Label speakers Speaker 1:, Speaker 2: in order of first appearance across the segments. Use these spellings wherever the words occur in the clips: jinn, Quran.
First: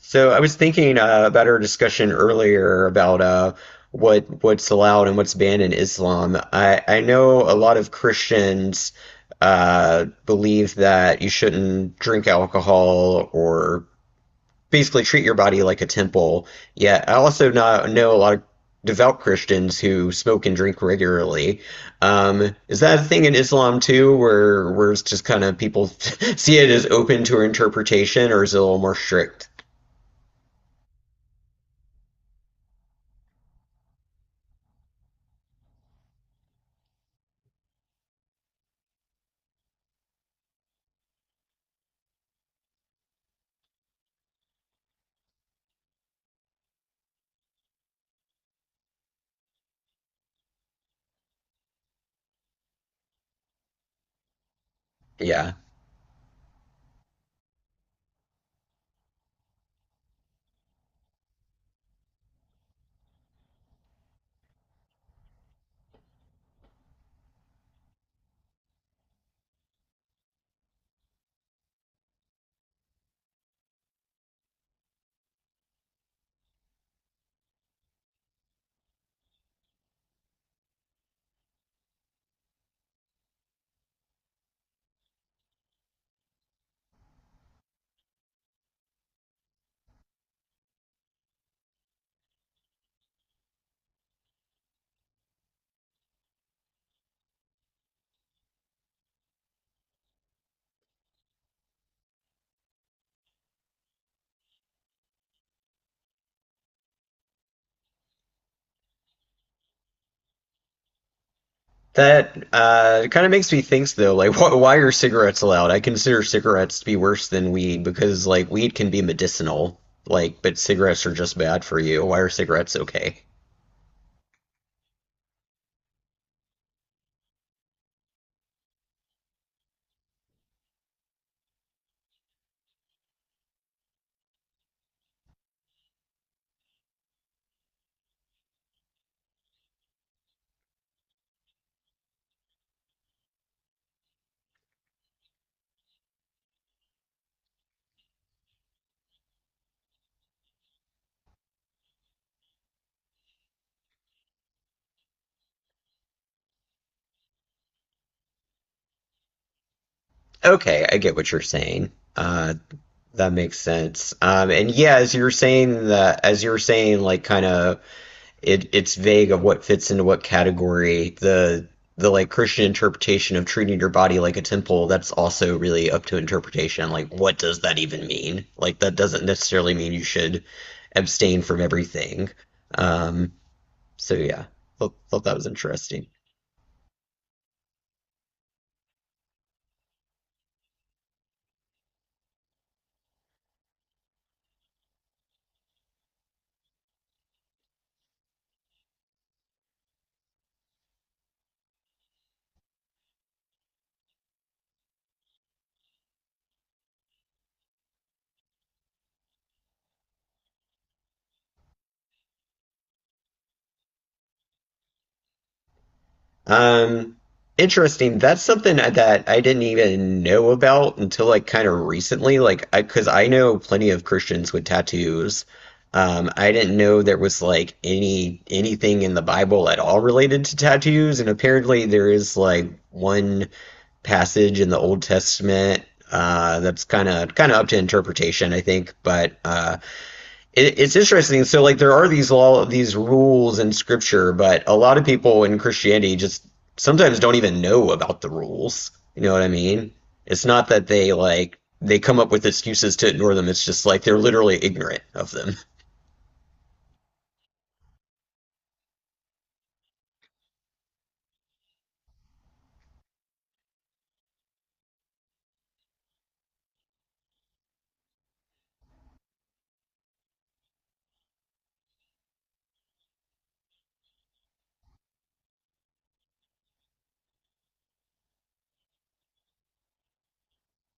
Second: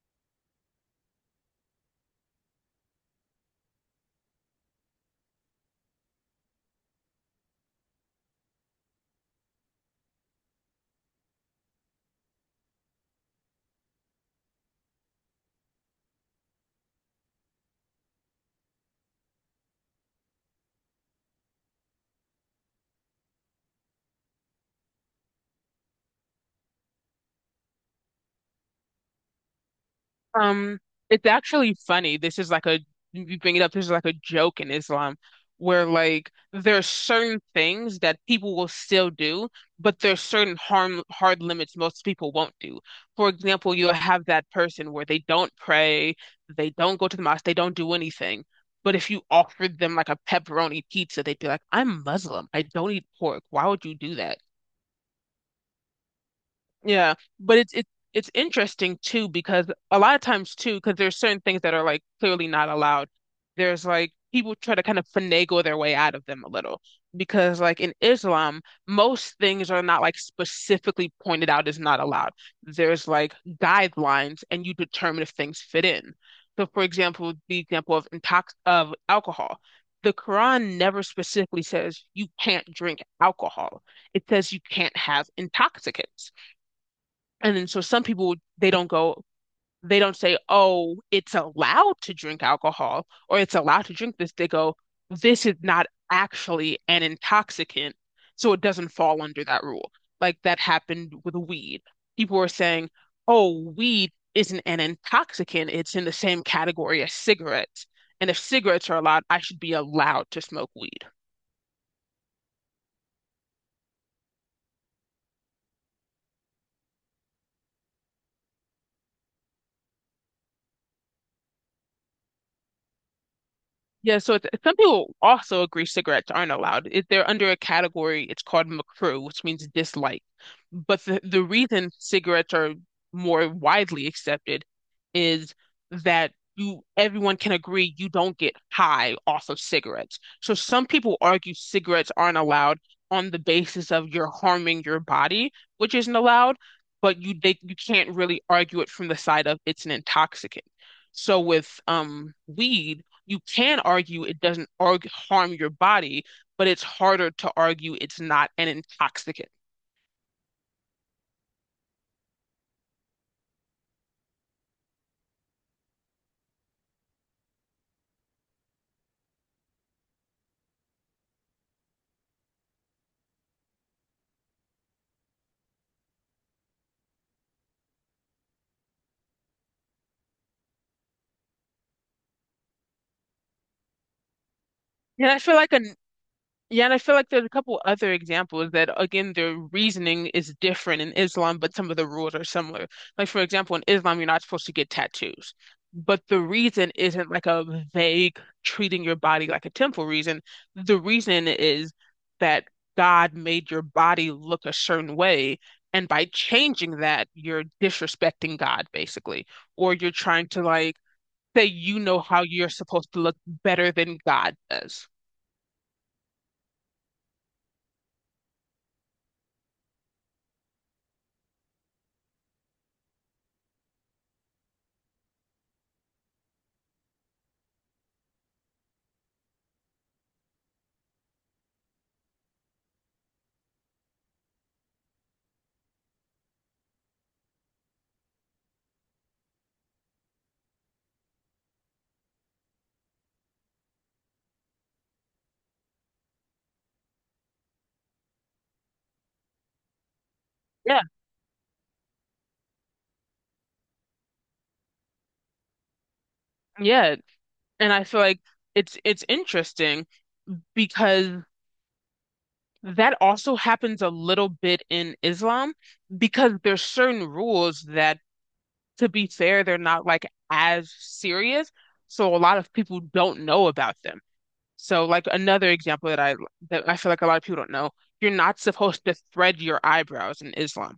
Speaker 1: So I was thinking about our discussion earlier about what's allowed and what's banned in Islam. I know a lot of Christians believe that you shouldn't drink alcohol or basically treat your body like a temple. Yet I also not know a lot of devout Christians who smoke and drink regularly. Is that a thing in Islam too, where it's just kind of people see it as open to interpretation, or is it a little more strict?
Speaker 2: Um, it's actually funny. This is like a You bring it up. This is like a joke in Islam, where like there are certain things that people will still do, but there's certain harm hard limits most people won't do. For example, you'll have that person where they don't pray, they don't go to the mosque, they don't do anything. But if you offered them like a pepperoni pizza, they'd be like, "I'm Muslim. I don't eat pork. Why would you do that?"
Speaker 1: Yeah.
Speaker 2: Yeah, but it's interesting too because a lot of times too because there's certain things that are like clearly not allowed. There's like people try to kind of finagle their way out of them a little because like in Islam, most things are not like specifically pointed out as not allowed. There's like guidelines and you determine if things fit in. So for example, the example of intox of alcohol. The Quran never specifically says you can't drink alcohol. It says you can't have intoxicants. And then so some people they don't say, "Oh, it's allowed to drink alcohol or it's allowed to drink this." They go, "This is not actually an intoxicant, so it doesn't fall under that rule." Like that happened with weed. People were saying, "Oh, weed isn't an intoxicant. It's in the same category as cigarettes. And if cigarettes are allowed, I should be allowed to smoke weed."
Speaker 1: That kind of makes me think, though, like, wh why are cigarettes allowed? I consider cigarettes to be worse than weed because, like, weed can be medicinal, like, but cigarettes are just bad for you. Why are cigarettes okay?
Speaker 2: Yeah, so some people also agree cigarettes aren't allowed. If they're under a category, it's called McCrew, which means dislike. But the reason cigarettes are more widely accepted is that you everyone can agree you don't get high off of cigarettes. So some people argue cigarettes aren't allowed on the basis of you're harming your body, which isn't allowed, but you can't really argue it from the side of it's an intoxicant. So with weed you can argue it doesn't arg harm your body, but it's harder to argue it's not an intoxicant.
Speaker 1: Okay, I get what you're saying. That makes sense. And yeah, as you were saying that, as you were saying, like, kind of it's vague of what fits into what category. The like Christian interpretation of treating your body like a temple, that's also really up to interpretation. Like what does that even mean? Like that doesn't necessarily mean you should abstain from everything. Um so yeah. Thought
Speaker 2: And
Speaker 1: that
Speaker 2: I
Speaker 1: was
Speaker 2: feel like a
Speaker 1: interesting.
Speaker 2: Yeah, and I feel like there's a couple other examples that, again, their reasoning is different in Islam, but some of the rules are similar. Like, for example, in Islam, you're not supposed to get tattoos, but the reason isn't like a vague treating your body like a temple reason. The reason is that God made your body look a certain way, and by changing that, you're disrespecting God, basically, or you're trying to like say you know how you're supposed to look better than God does.
Speaker 1: Um, Interesting. That's something that I didn't even know about until like kind of recently. Like, I, because I know plenty of Christians with tattoos. I didn't know there was like anything in the Bible at all related to tattoos, and apparently there is like one passage in the Old Testament that's kind of up to interpretation, I think. But it's interesting. So, like, there are these rules in scripture, but a lot of people in Christianity just sometimes don't even know about the rules. You know what I mean? It's not that
Speaker 2: Yeah,
Speaker 1: they like they come up with excuses to ignore them. It's just like they're literally ignorant of them.
Speaker 2: yeah. And I feel like it's interesting because that also happens a little bit in Islam because there's certain rules that, to be fair, they're not like as serious. So a lot of people don't know about them. So like another example that I feel like a lot of people don't know, you're not supposed to thread your eyebrows in Islam.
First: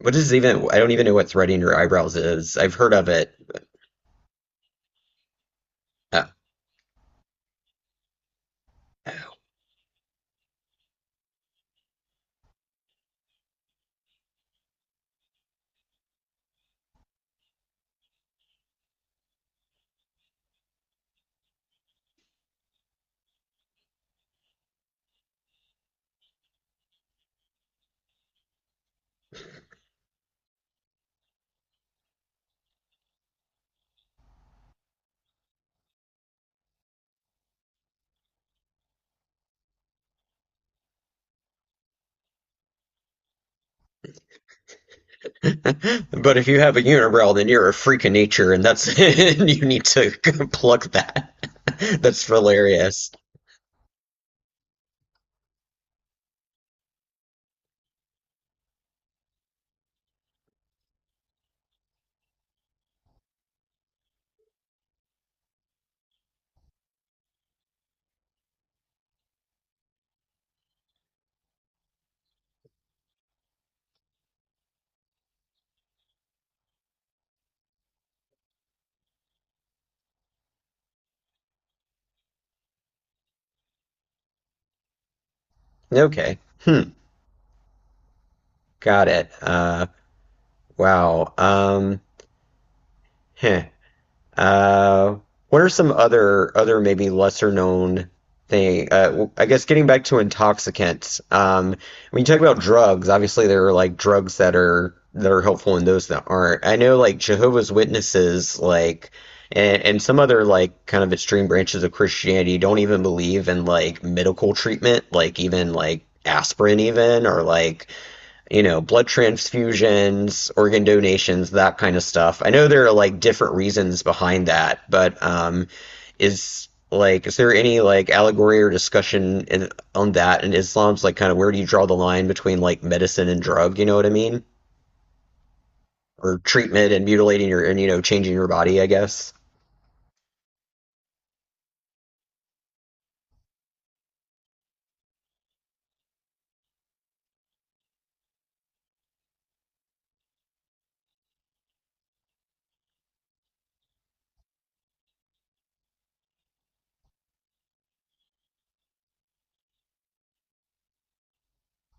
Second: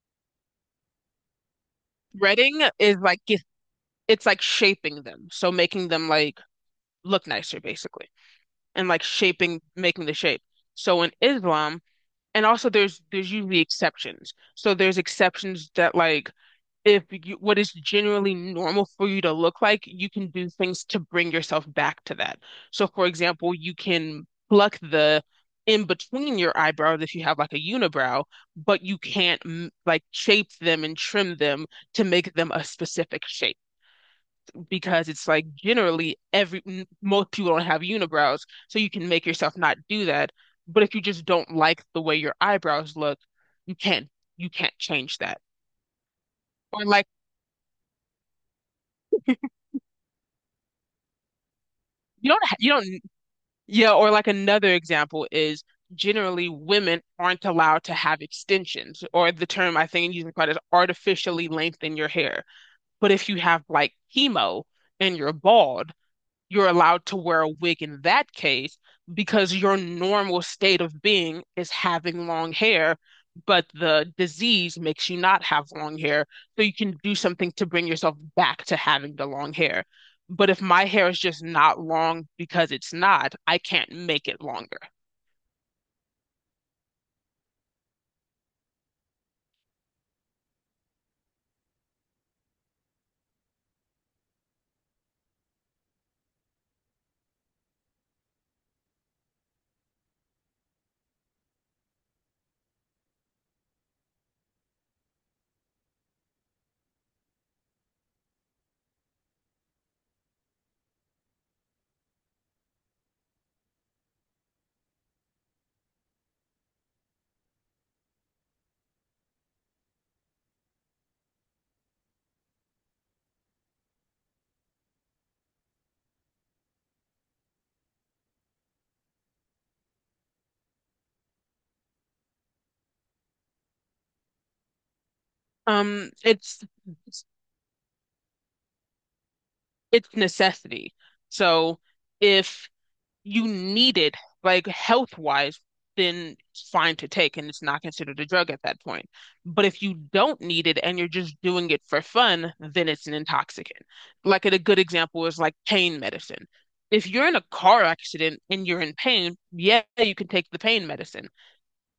Speaker 1: What is even? I don't even know what threading your eyebrows is.
Speaker 2: Threading
Speaker 1: I've heard
Speaker 2: is
Speaker 1: of
Speaker 2: like
Speaker 1: it.
Speaker 2: it's like shaping them, so making them
Speaker 1: Uh,
Speaker 2: like look nicer basically, and like shaping, making the shape. So in Islam and also there's usually exceptions. So there's exceptions that like if you what is generally normal for you to look like, you can do things to bring yourself back to that. So for example, you can pluck the in between your eyebrows if you have like a unibrow, but you can't like shape them and trim them to make them a specific shape because it's like generally every most people don't have unibrows, so you can make yourself not do that. But if you just don't like the way your eyebrows look, you can't you can't change that.
Speaker 1: But if you have a
Speaker 2: Or like
Speaker 1: unibrow, then you're a freak of nature, and that's and you need to pluck that. That's
Speaker 2: you don't ha- you don't
Speaker 1: hilarious.
Speaker 2: Yeah. Or like another example is generally women aren't allowed to have extensions, or the term I think using quite is artificially lengthen your hair. But if you have like chemo and you're bald you're allowed to wear a wig in that case because your normal state of being is having long hair, but the disease makes you not have long hair. So you can do something to bring yourself back to having the long hair. But if my hair is just not long because it's not, I can't make it longer.
Speaker 1: Okay. Hmm. Got it. Wow. Heh. Uh, what are some other maybe lesser known thing? I guess getting back to intoxicants. When you talk about drugs, obviously there are like drugs that are helpful and those that aren't. I know like Jehovah's Witnesses, like and some other like kind of extreme branches of Christianity don't even believe in like medical treatment, like even like aspirin even or like you know, blood transfusions, organ donations, that kind of stuff. I know there are like different reasons behind that, but is like is there any like allegory or discussion on that in Islam's like kind of where do you draw the line between like medicine and drug, you know what I mean?
Speaker 2: Um,
Speaker 1: Or
Speaker 2: it's
Speaker 1: treatment and mutilating your and you know changing your body, I guess.
Speaker 2: it's necessity. So if you need it, like health wise, then it's fine to take and it's not considered a drug at that point. But if you don't need it and you're just doing it for fun, then it's an intoxicant. Like a good example is like pain medicine. If you're in a car accident and you're in pain, yeah, you can take the pain medicine.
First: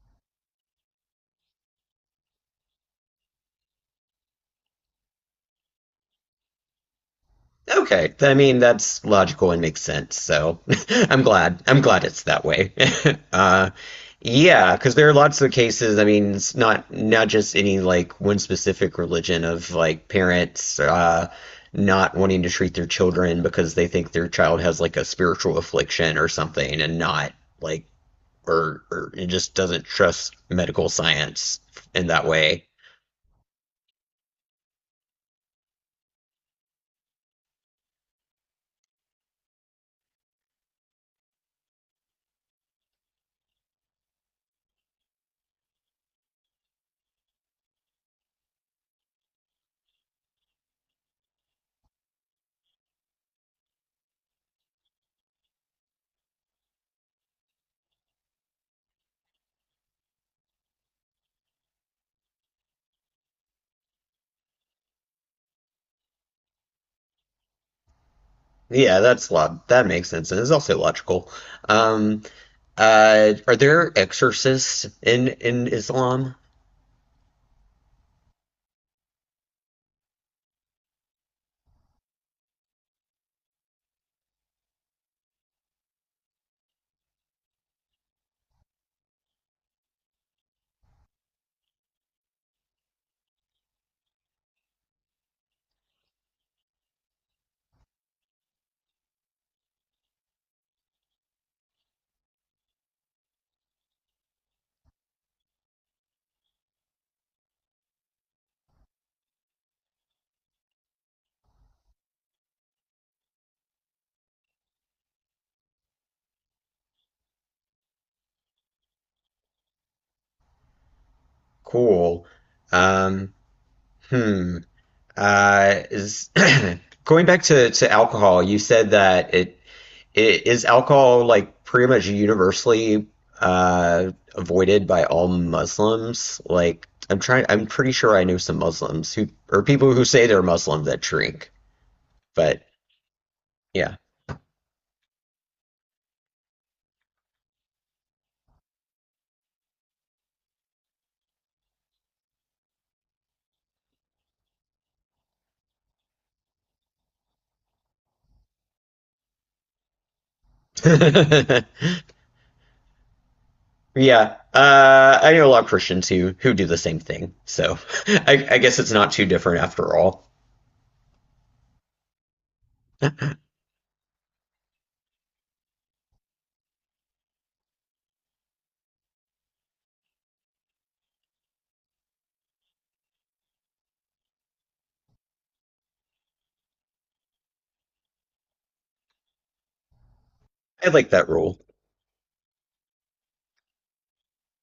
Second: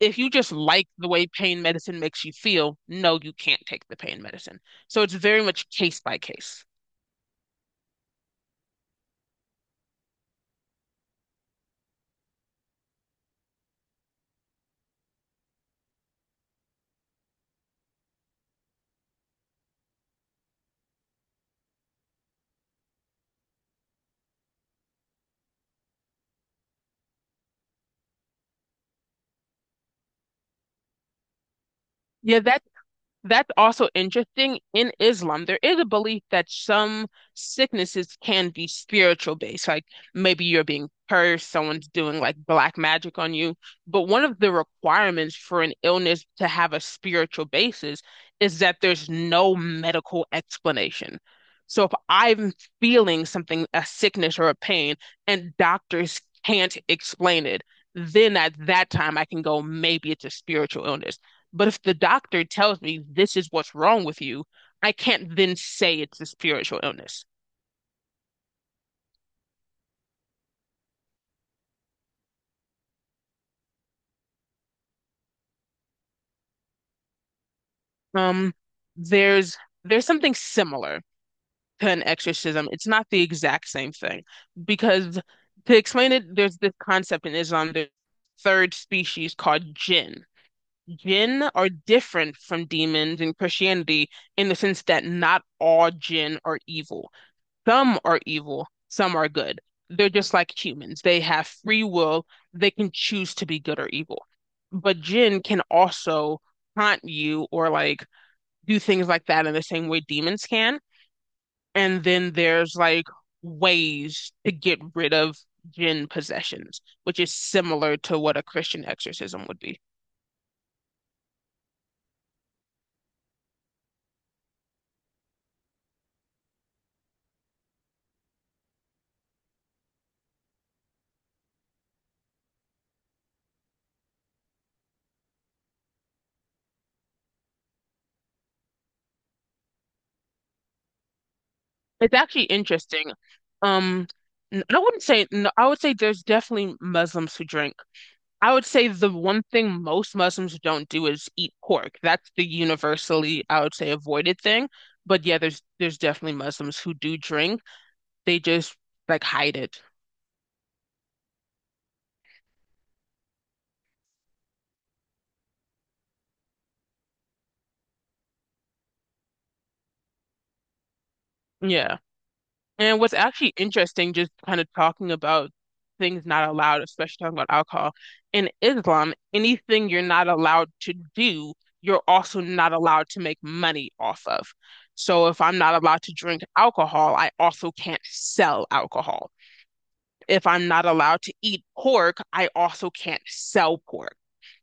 Speaker 2: If you just like the way pain medicine makes you feel, no, you can't take the pain medicine. So it's very much case by case.
Speaker 1: Okay, I mean that's logical and makes sense. So I'm glad. I'm glad it's that way. uh, yeah, because there are lots of cases. I mean, it's not just any like one specific religion of like parents not wanting to treat their children because they think their child has like a spiritual affliction or something, and not like or it just doesn't trust medical science in that
Speaker 2: Yeah, that
Speaker 1: way.
Speaker 2: That's also interesting. In Islam, there is a belief that some sicknesses can be spiritual based, like maybe you're being cursed, someone's doing like black magic on you. But one of the requirements for an illness to have a spiritual basis is that there's no medical explanation. So if I'm feeling something, a sickness or a pain, and doctors can't explain it, then at that time I can go, maybe it's a spiritual illness. But if the doctor tells me this is what's wrong with you, I can't then say it's a spiritual illness.
Speaker 1: Yeah, that makes sense, and it's also logical. Um, are there exorcists in Islam?
Speaker 2: Um, there's there's something similar to an exorcism. It's not the exact same thing because to explain it, there's this concept in Islam, the third species called jinn. Jinn are different from demons in Christianity in the sense that not all jinn are evil. Some are evil, some are good. They're just like humans. They have free will. They can choose to be good or evil. But Jinn can also haunt you or like do things like that in the same way demons can. And then there's like ways to get rid of Jinn possessions, which is similar to what a Christian exorcism would be.
Speaker 1: Cool. Um, hmm. Is going back to alcohol, you said that it is alcohol like pretty much universally avoided by all Muslims? Like I'm pretty sure I know some Muslims who or people who say they're Muslim that drink.
Speaker 2: It's actually
Speaker 1: But
Speaker 2: interesting.
Speaker 1: yeah.
Speaker 2: Um, I wouldn't say, no, I would say there's definitely Muslims who drink I would say the one thing most Muslims don't do is eat pork. That's the universally, I would say, avoided thing. But yeah, there's definitely Muslims who do drink. They just like hide it.
Speaker 1: Yeah, I know a lot of Christians who do the same thing, so I guess it's not too different after all.
Speaker 2: Yeah. And what's actually interesting, just kind of talking about things not allowed, especially talking about alcohol, in Islam, anything you're not allowed to do, you're also not allowed to make money off of. So if I'm not allowed to drink alcohol, I also can't sell alcohol. If I'm not
Speaker 1: I like
Speaker 2: allowed
Speaker 1: that
Speaker 2: to
Speaker 1: rule.
Speaker 2: eat pork, I also can't sell pork.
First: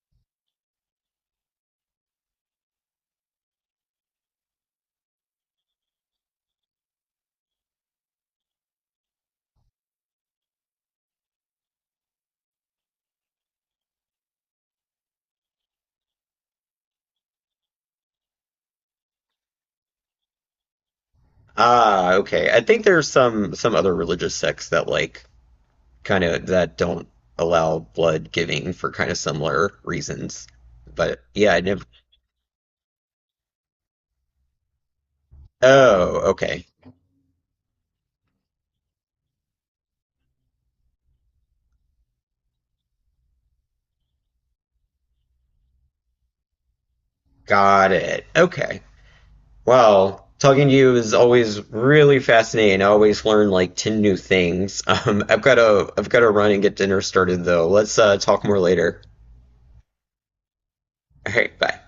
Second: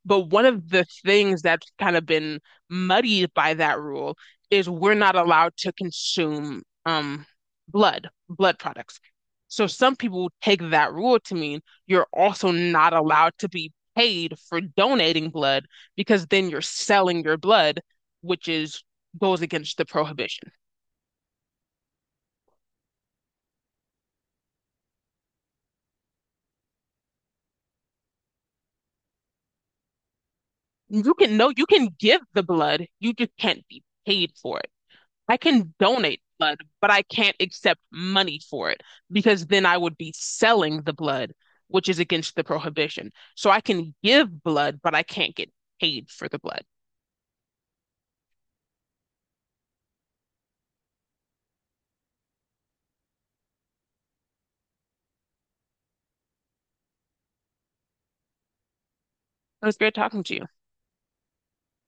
Speaker 2: But one of the things that's kind of been muddied by that rule is we're not allowed to consume blood, blood products. So some people take that rule to mean you're also not allowed to be paid for donating blood because then you're selling your blood, which is goes against the prohibition.
Speaker 1: Ah, okay. I think there's some other religious sects that like kind of that don't allow blood giving for kind of similar reasons.
Speaker 2: You
Speaker 1: But
Speaker 2: can no,
Speaker 1: yeah, I
Speaker 2: you
Speaker 1: never.
Speaker 2: can give the blood, you just can't be paid for it. I can
Speaker 1: Oh,
Speaker 2: donate blood,
Speaker 1: okay.
Speaker 2: but I can't accept money for it because then I would be selling the blood, which is against the prohibition. So I can give blood, but I can't get paid for the blood.
Speaker 1: Got it. Okay. Well, talking to you is always really fascinating. I always learn like 10 new things. I've got to run and get dinner started though. Let's talk more later.
Speaker 2: It was great talking to you.
Speaker 1: All right, bye.